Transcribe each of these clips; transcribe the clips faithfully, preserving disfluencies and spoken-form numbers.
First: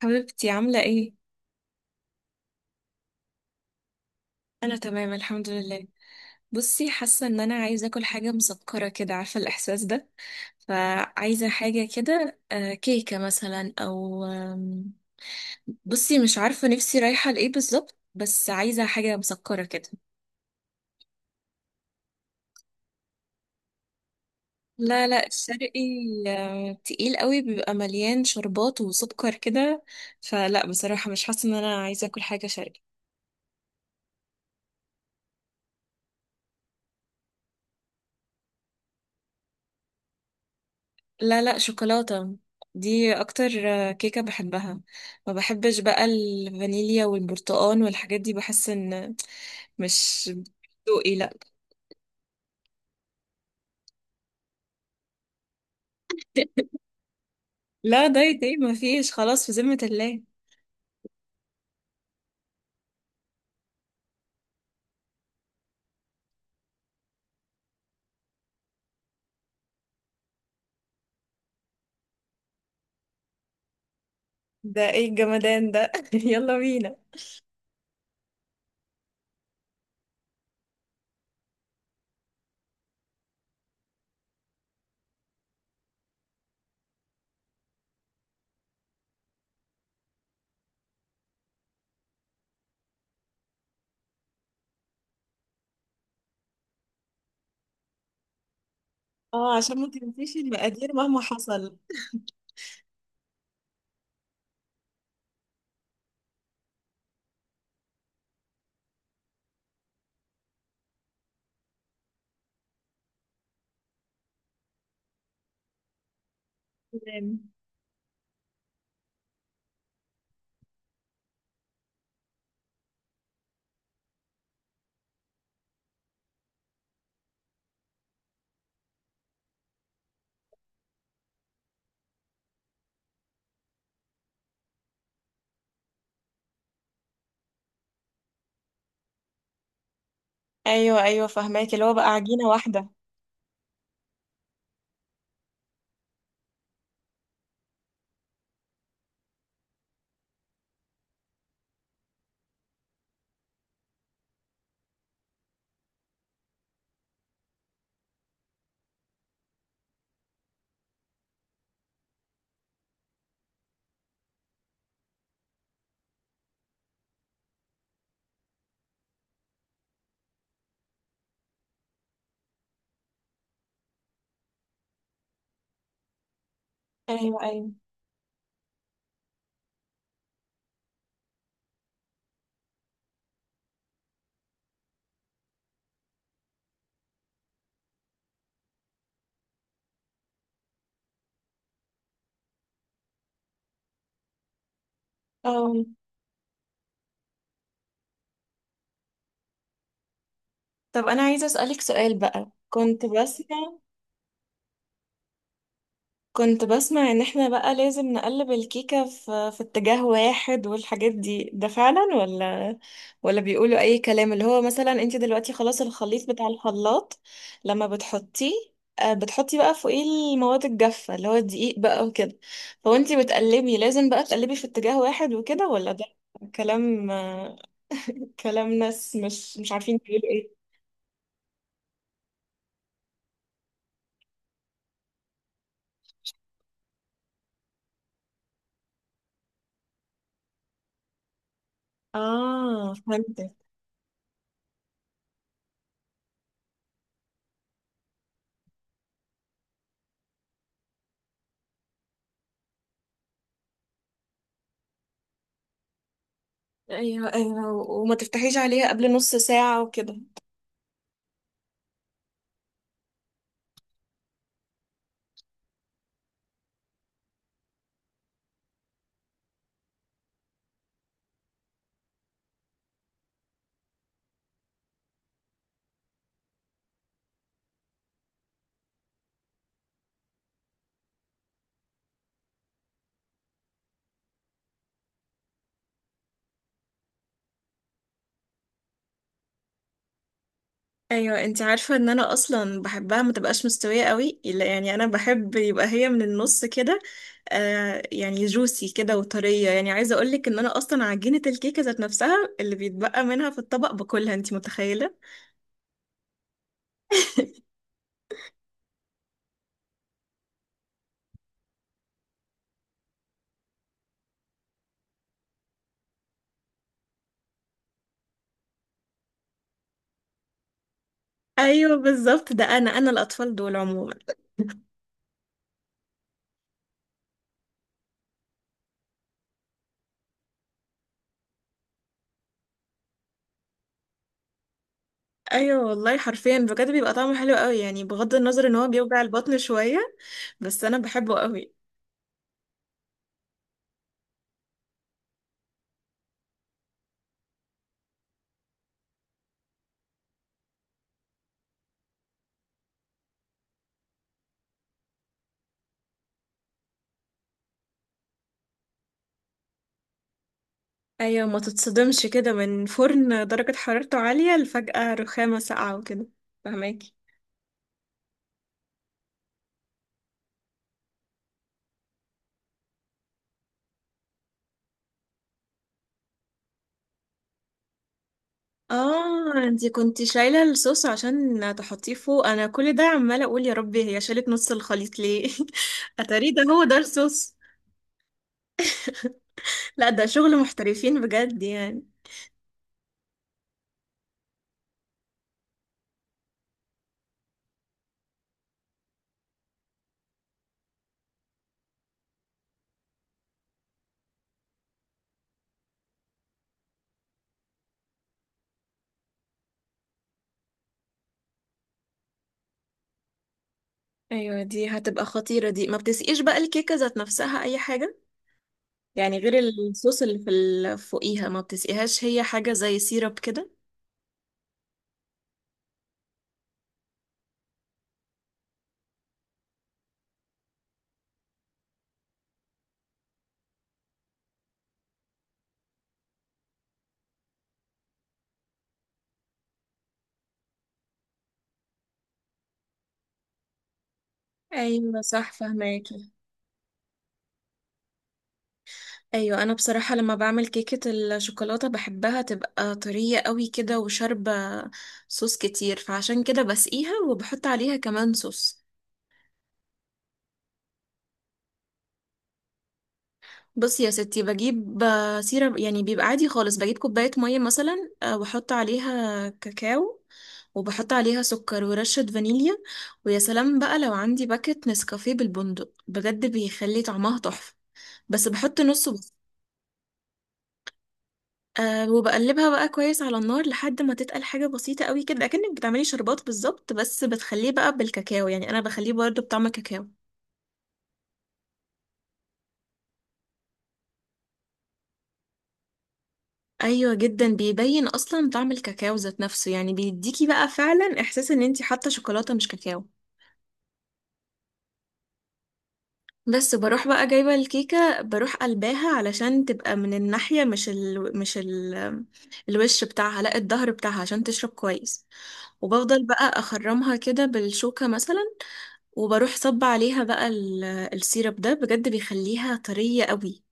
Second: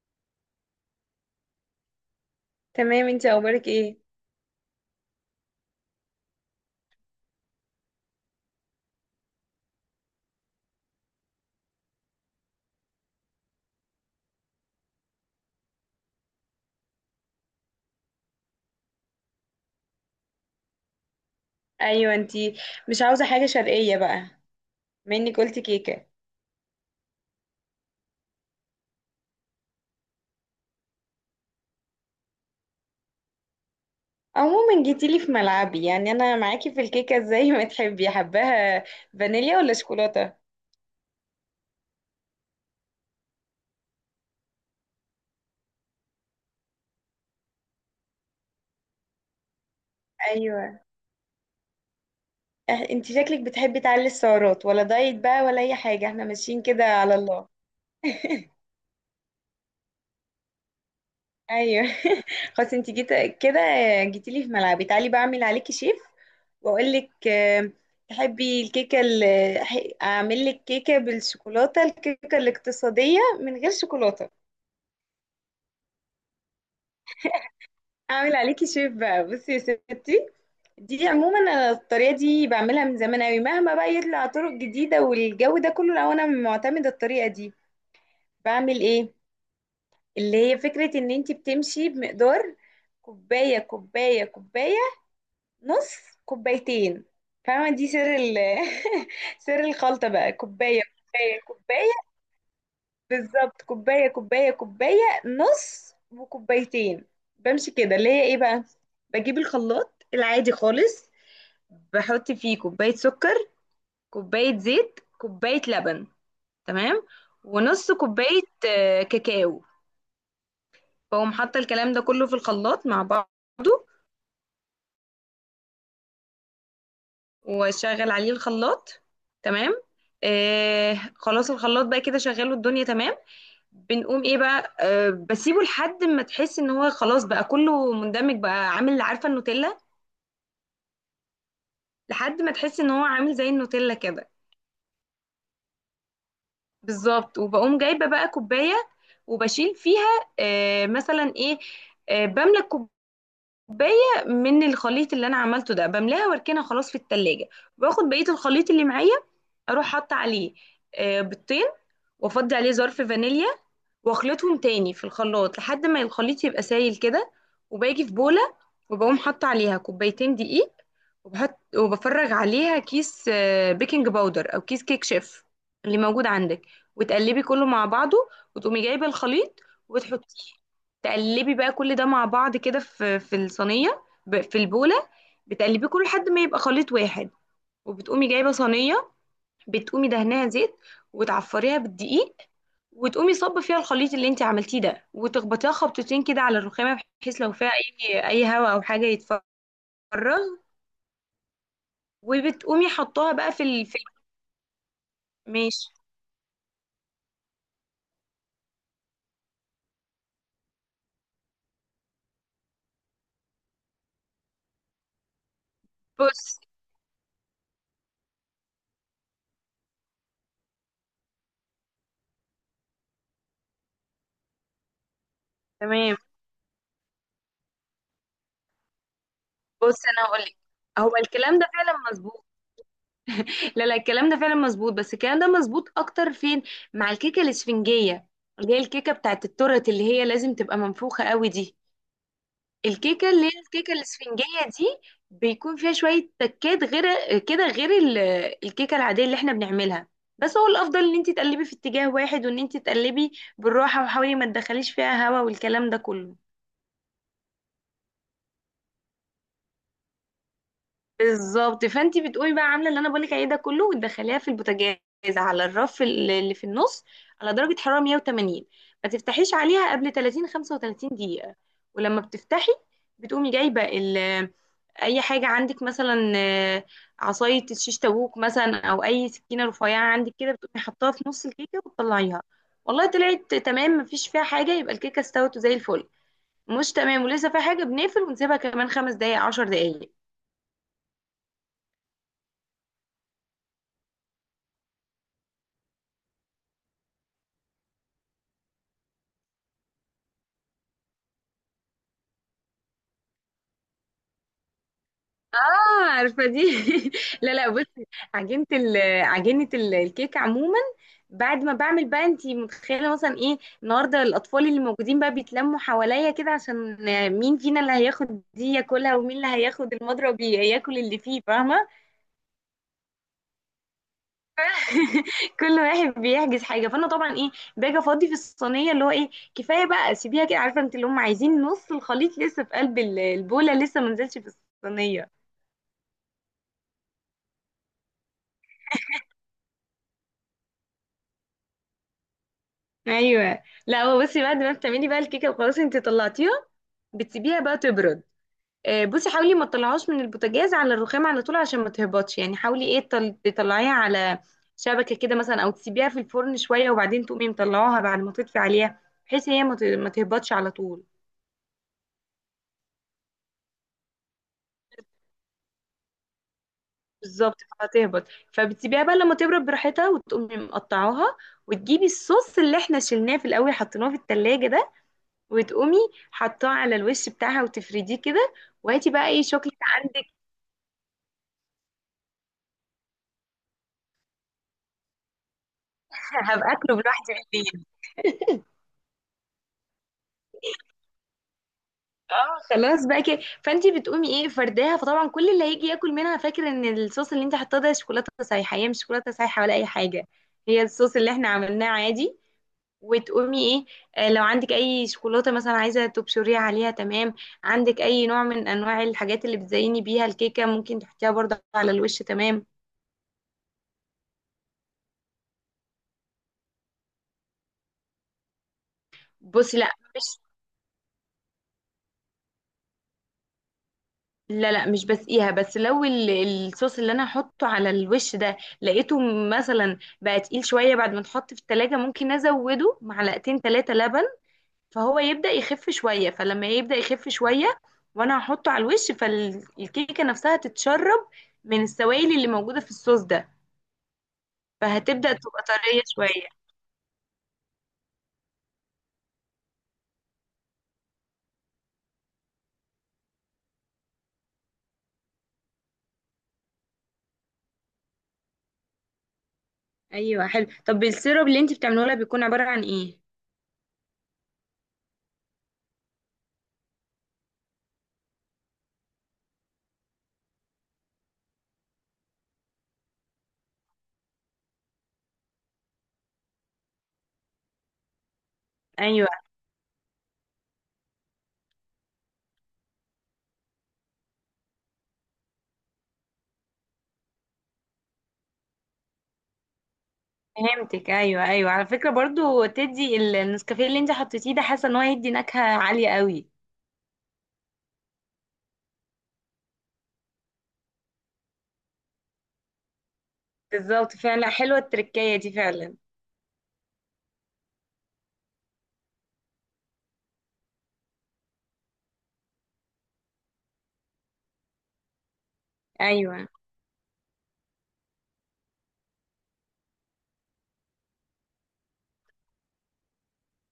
حبيبتي عاملة ايه؟ تمام، انتي اخبارك ايه؟ أنا تمام، الحمد لله. بصي، حاسة إن أنا عايزة أكل حاجة مسكرة كده، عارفة الإحساس ده. فعايزة حاجة كده، آه، كيكة مثلا أو. آم، بصي مش عارفة نفسي رايحة لإيه بالظبط، بس عايزة حاجة مسكرة كده. ايوه انتي، مش عاوزه حاجه شرقيه بقى؟ لا لا، مني قلتي الشرقي كيكه. آه، تقيل قوي، بيبقى مليان شربات وسكر كده، فلا بصراحة مش حاسة إن أنا عايزة أكل حاجة شرقي. عموما جيتيلي في ملعبي، يعني انا معاكي في الكيكه زي ما تحبي، حباها فانيليا ولا شوكولاته؟ لا لا، شوكولاتة. دي اكتر آه، كيكة بحبها. ما بحبش بقى الفانيليا والبرتقال والحاجات دي، بحس ان مش ايوه. ذوقي. لا. اه، انتي شكلك بتحبي تعلي السعرات ولا دايت بقى ولا اي حاجه؟ احنا ماشيين كده على الله. لا دايت ايه، ما فيش خلاص، في ذمة الله. ايوه. خلاص انتي جيت كده، جيتيلي في ملعبي، تعالي بعمل عليكي شيف واقول لك. آه، تحبي الكيكه اللي أح- اعمل لك كيكه بالشوكولاته، الكيكه الاقتصاديه من غير شوكولاته؟ ده ايه الجمدان ده؟ يلا بينا. اعمل عليكي شيف بقى. بصي يا ستي، دي عموما انا الطريقه دي بعملها من زمان قوي، مهما بقى يطلع طرق جديده والجو ده كله، لو انا معتمده الطريقه دي بعمل ايه؟ اللي هي فكره ان انت بتمشي بمقدار كوبايه كوبايه كوبايه، نص، كوبايتين. فاهمه؟ دي سر ال اه، سر عشان ما الخلطه بقى، تنسيش كوبايه المقادير مهما كوبايه حصل. كوبايه بالظبط، كوباية كوباية كوباية، نص وكوبايتين. بمشي كده، اللي هي ايه بقى، بجيب الخلاط العادي خالص، بحط فيه كوباية سكر، كوباية زيت، كوباية لبن، تمام، تمام. ونص كوباية آه، كاكاو. بقوم حاطة الكلام ده كله في الخلاط مع بعضه، واشغل عليه الخلاط، تمام. آه خلاص الخلاط بقى كده، شغله الدنيا تمام. بنقوم ايه بقى، أه بسيبه لحد ما تحس ان هو خلاص بقى كله مندمج، بقى عامل، عارفه النوتيلا؟ ايوه ايوه، فهماك، اللي هو بقى لحد عجينة ما تحس واحدة. ان هو عامل زي النوتيلا كده. بالظبط، وبقوم جايبه بقى كوبايه وبشيل فيها أه مثلا ايه، أه بملى الكوبايه، كوباية من الخليط اللي انا عملته ده، بملاها واركنها خلاص في التلاجة. باخد بقية الخليط اللي معايا، اروح حاطة عليه آه، بيضتين، وافضي عليه ظرف فانيليا، واخلطهم تاني في الخلاط لحد ما الخليط يبقى سايل كده. وباجي في بولة وبقوم حاطة عليها كوبايتين دقيق، وبحط وبفرغ عليها كيس آه، بيكنج باودر او كيس كيك شيف اللي موجود عندك، ايوه وتقلبي كله ايوه. مع بعضه. وتقومي جايبة الخليط وتحطيه، تقلبي بقى كل ده مع بعض كده في في الصينيه ب- في البوله، بتقلبيه كله لحد ما يبقى خليط واحد. وبتقومي جايبه صينيه، بتقومي دهنها زيت وتعفريها بالدقيق، وتقومي صب فيها الخليط اللي انت عملتيه ده، وتخبطيها اه، خبطتين كده على الرخامه، بحيث لو فيها اي اي هواء او حاجه يتفرغ. طب انا عايزة اسألك سؤال بقى. وبتقومي كنت حطاها بقى في بسمع ال... في ال- ماشي. كنت بسمع ان احنا بقى لازم نقلب الكيكة في, في اتجاه واحد والحاجات دي، ده فعلا ولا ولا بيقولوا اي كلام؟ اللي هو مثلا انت دلوقتي خلاص الخليط بتاع بص، الخلاط لما بتحطيه، آه، بتحطي بقى فوقيه المواد الجافة اللي هو الدقيق بقى وكده، فوانتي بتقلبي لازم بقى تقلبي في اتجاه واحد وكده، ولا ده تمام. كلام آه، كلام ناس مش مش عارفين بص انا بيقولوا هقول لك، ايه؟ هو الكلام ده فعلا مظبوط. لا لا، الكلام ده فعلا مظبوط، بس الكلام ده مظبوط اكتر فين؟ مع الكيكه الاسفنجيه، اللي هي الكيكه بتاعت التورت، اللي هي لازم تبقى منفوخه قوي دي. اه، الكيكه اللي هي فهمتك. الكيكه الاسفنجيه دي بيكون فيها شويه تكات، غير كده غير ال- الكيكه العاديه اللي احنا بنعملها. بس هو الافضل ان انت تقلبي في اتجاه واحد، وان انت تقلبي بالراحه، وحاولي ما تدخليش فيها هوا والكلام ده كله. ايوه ايوه، وما تفتحيش عليها قبل نص ساعة وكده. بالظبط، فانت بتقومي بقى عامله اللي انا بقولك عليه ده كله، وتدخليها في البوتاجاز، على الرف ال- اللي في النص، على درجه حراره مية وثمانين. ما تفتحيش عليها قبل ثلاثين خمسة وثلاثين دقيقه. ولما بتفتحي، بتقومي جايبه ال- اي حاجه عندك مثلا، آه، عصايه الشيش تاووك مثلا او اي سكينه رفيعه عندك كده، بتقومي حطاها في نص الكيكه وتطلعيها. والله طلعت تمام مفيش فيها حاجه، يبقى الكيكه استوت زي الفل. مش تمام ولسه فيها حاجه، بنقفل ونسيبها كمان خمس دقائق عشر دقائق. ايوه، انت عارفه ان انا اصلا بحبها ما تبقاش مستويه قوي، لا يعني انا بحب يبقى هي من النص كده، آه يعني جوسي كده وطريه. يعني عايزه اقولك ان انا اصلا عجينه الكيكه ذات نفسها اللي بيتبقى منها في الطبق باكلها، انت متخيله؟ اه، عارفه دي. لا لا بصي، عجينه ال... عجينه ال- الكيك عموما بعد ما بعمل بقى، انت متخيله مثلا ايه النهارده؟ الاطفال اللي موجودين بقى بيتلموا حواليا كده، عشان مين فينا اللي هياخد دي ياكلها، ومين اللي هياخد المضرب ي- ياكل اللي فيه. فاهمه؟ ايوه بالظبط، ده انا انا الاطفال دول عموما. كل واحد بيحجز حاجه. فانا طبعا ايه، باجي افضي في الصينيه، اللي هو ايه، كفايه بقى سيبيها كده، عارفه انت اللي هم عايزين نص الخليط لسه في قلب ال- البوله، لسه ما نزلش في الصينيه. ايوه والله، حرفيا بجد بيبقى طعمه حلو قوي يعني، بغض النظر ان هو بيوجع البطن شويه، بس انا بحبه قوي. ايوه لا، هو بصي بعد ما بتعملي بقى الكيكه وخلاص انت طلعتيها، بتسيبيها بقى تبرد. آه، بصي حاولي ما تطلعهاش من البوتاجاز على الرخام على طول عشان ما تهبطش يعني. حاولي ايه، تل- تطلعيها على شبكه كده مثلا، او تسيبيها في الفرن شويه، وبعدين تقومي مطلعوها بعد ما تطفي عليها، بحيث هي ما ت- ما تهبطش على طول. ايوه، ما تتصدمش كده من فرن درجه حرارته عاليه لفجأة رخامه ساقعه وكده، فهماكي. بالظبط هتهبط. فبتسيبيها بقى لما تبرد براحتها، وتقومي مقطعاها، وتجيبي الصوص اللي احنا شلناه في الاول حطيناه في التلاجة ده، وتقومي حطاه على الوش بتاعها وتفرديه كده. وهاتي بقى ايه، اه، شوكليت انتي كنتي عندك. شايلة الصوص عشان تحطيه فوق؟ انا كل ده عمالة اقول يا ربي هي شالت نص الخليط ليه. اتاري ده هبقى هو اكله ده لوحدي الصوص. بالليل. لا، ده شغل محترفين بجد يعني. اه خلاص بقى كده، فانت بتقومي ايه، فرداها. فطبعا كل اللي هيجي ياكل منها فاكر ان الصوص اللي انت حطاه ده شوكولاته سايحه، هي مش شوكولاته سايحه ولا اي حاجه، هي الصوص اللي احنا عملناه عادي. وتقومي ايه، آه، لو عندك اي شوكولاته مثلا عايزه تبشريها عليها، تمام. عندك اي نوع من انواع الحاجات اللي بتزيني بيها الكيكه ممكن تحطيها برضه على الوش، تمام. ايوه، دي هتبقى خطيرة. دي ما بتسقيش بقى الكيكة ذات نفسها اي حاجة يعني، غير بصي لا الصوص اللي مش، في ال- فوقيها؟ ما بتسقيهاش؟ هي حاجة زي سيرب كده. لا لا مش بسقيها، بس لو ال- الصوص اللي انا هحطه على الوش ده لقيته مثلا بقى تقيل شويه بعد ما اتحط في التلاجة، ممكن ازوده معلقتين ثلاثه لبن، فهو يبدأ يخف شويه. فلما يبدأ يخف شويه وانا هحطه على الوش، فالكيكه نفسها تتشرب من السوائل اللي موجوده في الصوص ده، ايوه فهتبدأ صح، تبقى طريه فهماكي. شويه. ايوه، انا بصراحه لما بعمل كيكه الشوكولاته بحبها تبقى طريه قوي كده وشاربه صوص كتير، فعشان كده بسقيها وبحط عليها كمان صوص. ايوه حلو. طب السيرب اللي انت بتعمله لها بيكون عباره عن ايه؟ بصي يا ستي، بجيب آه، سيرة يعني بيبقى عادي خالص، بجيب كوبايه ميه مثلا، آه، واحط عليها كاكاو وبحط عليها سكر ورشة فانيليا. ويا سلام بقى لو عندي باكت نسكافيه بالبندق، بجد بيخلي طعمها تحفة. بس بحط نصه ايوه بس. أه، وبقلبها بقى كويس على النار لحد ما تتقل حاجة بسيطة قوي كده، أكنك بتعملي شربات بالظبط، بس بتخليه بقى بالكاكاو يعني، أنا بخليه برضه بطعم الكاكاو. فهمتك. ايوه ايوه، على فكره برضو تدي ال- النسكافيه اللي انت حطيتيه ده، حاسه ان هو هيدي نكهه عاليه قوي. أيوة جدا، بيبين أصلا طعم الكاكاو ذات نفسه، يعني بيديكي بقى فعلا إحساس إن انتي حاطة شوكولاتة مش كاكاو. بالظبط، فعلا حلوه التركية دي فعلا. بس بروح بقى جايبة الكيكة، بروح قلباها علشان تبقى من الناحية مش ال... مش ال... الوش بتاعها لا الظهر بتاعها، عشان تشرب كويس. وبفضل بقى ايوه. أخرمها كده بالشوكة مثلا، وبروح صب عليها بقى ال- السيرب ده، بجد بيخليها طرية قوي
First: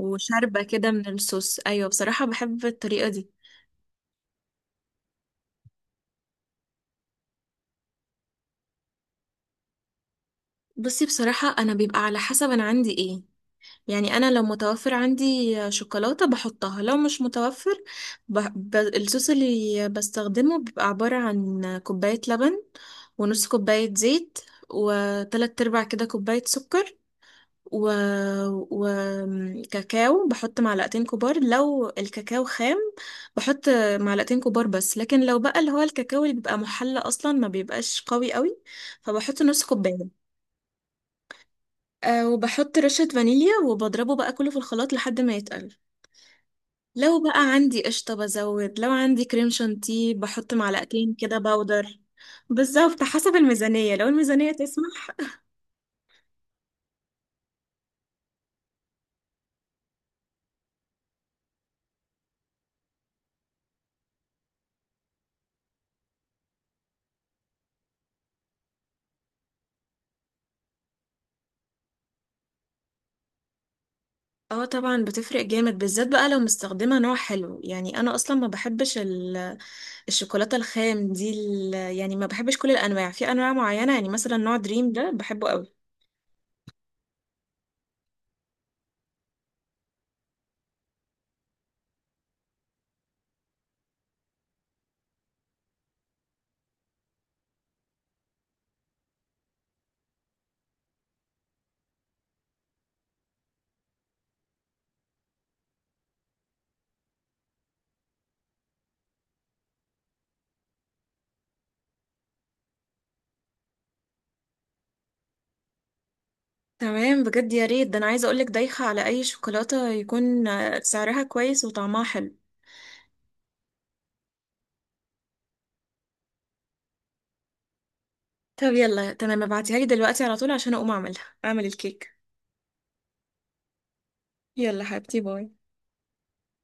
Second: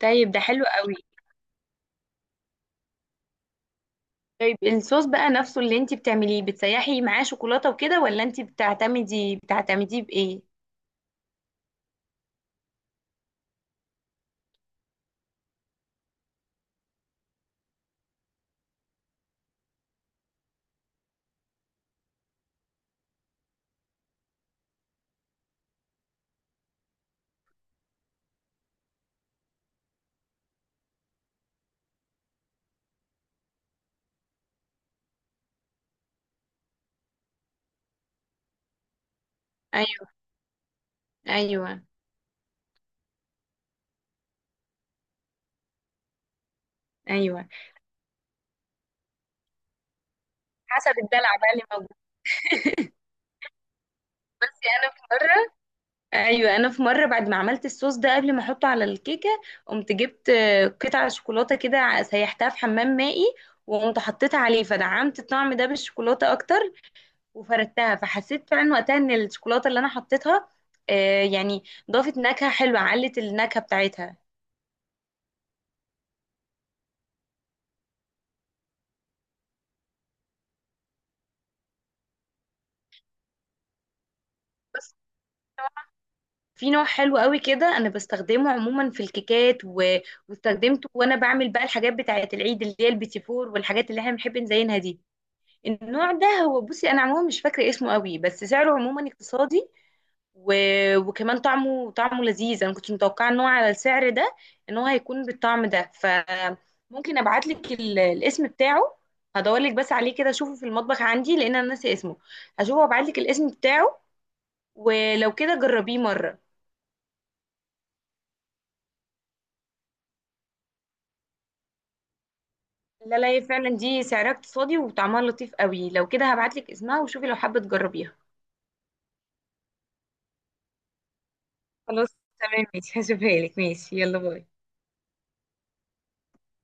طيب ده حلو كده قوي. من الصوص. ايوه بصراحة، بحب الطريقة دي. طيب الصوص بقى نفسه اللي انت بتعمليه بتسيحي معاه شوكولاته وكده، ولا انت بتعتمدي بتعتمديه بايه؟ بصي بصراحة، انا بيبقى على حسب انا عندي ايه، يعني انا لو متوفر عندي شوكولاتة بحطها، لو مش متوفر ب... ب... الصوص اللي بستخدمه بيبقى عبارة عن كوباية لبن، ونص كوباية زيت، وتلات ارباع كده كوباية سكر، و... وكاكاو. بحط معلقتين كبار لو الكاكاو خام. بحط معلقتين كبار بس، لكن لو بقى اللي هو الكاكاو اللي بيبقى محلى اصلا ما بيبقاش قوي قوي، فبحط نص كوبايه. ايوه ايوه أه، وبحط رشة فانيليا وبضربه بقى كله في الخلاط لحد ما يتقل. لو بقى ايوه، عندي قشطة بزود، لو عندي كريم شانتيه بحط حسب معلقتين الدلع كده بقى اللي موجود. باودر. بالظبط، حسب الميزانية لو بس الميزانية انا في تسمح. مره، ايوه انا في مره بعد ما عملت الصوص ده قبل ما احطه على الكيكه، قمت جبت آه، قطعه شوكولاته كده، ع- سيحتها في حمام مائي، وقمت حطيتها عليه، فدعمت الطعم ده بالشوكولاته اكتر، وفردتها. فحسيت فعلا وقتها ان الشوكولاته اللي انا حطيتها آه، يعني ضافت نكهه حلوه، علت النكهه بتاعتها. اه طبعا، بتفرق جامد بالذات بقى لو مستخدمة نوع حلو. يعني انا اصلا ما بحبش الشوكولاتة الخام دي ال- يعني ما بحبش كل الأنواع، في أنواع معينة يعني مثلا نوع دريم بس ده بحبه قوي. في نوع حلو قوي كده، انا بستخدمه عموما في الكيكات و... واستخدمته وانا بعمل بقى الحاجات بتاعه العيد، اللي هي البيتي فور والحاجات اللي احنا بنحب نزينها دي. النوع ده هو بصي انا عموما مش فاكره اسمه قوي، بس سعره عموما اقتصادي، و... وكمان طعمه طعمه لذيذ. انا ما كنتش متوقعه ان هو على السعر ده، ان هو هيكون بالطعم ده. فممكن ابعت لك ال... الاسم بتاعه، هدور لك بس عليه كده اشوفه في المطبخ عندي، لان انا ناسي اسمه. هشوفه وابعت لك الاسم بتاعه، ولو كده جربيه مره. تمام بجد، يا ريت ده. أنا عايزة أقولك دايخة على أي شوكولاتة يكون آه، سعرها كويس وطعمها حلو. لا لا، هي فعلا دي سعرها اقتصادي وطعمها لطيف قوي، لو كده هبعت لك اسمها، وشوفي لو حابه تجربيها. طب يلا تمام، ابعتيها لي دلوقتي على طول عشان أقوم أعملها، أعمل خلاص، الكيك. تمام ماشي، هشوفها لك ماشي، يلا باي. يلا حبيبتي، باي.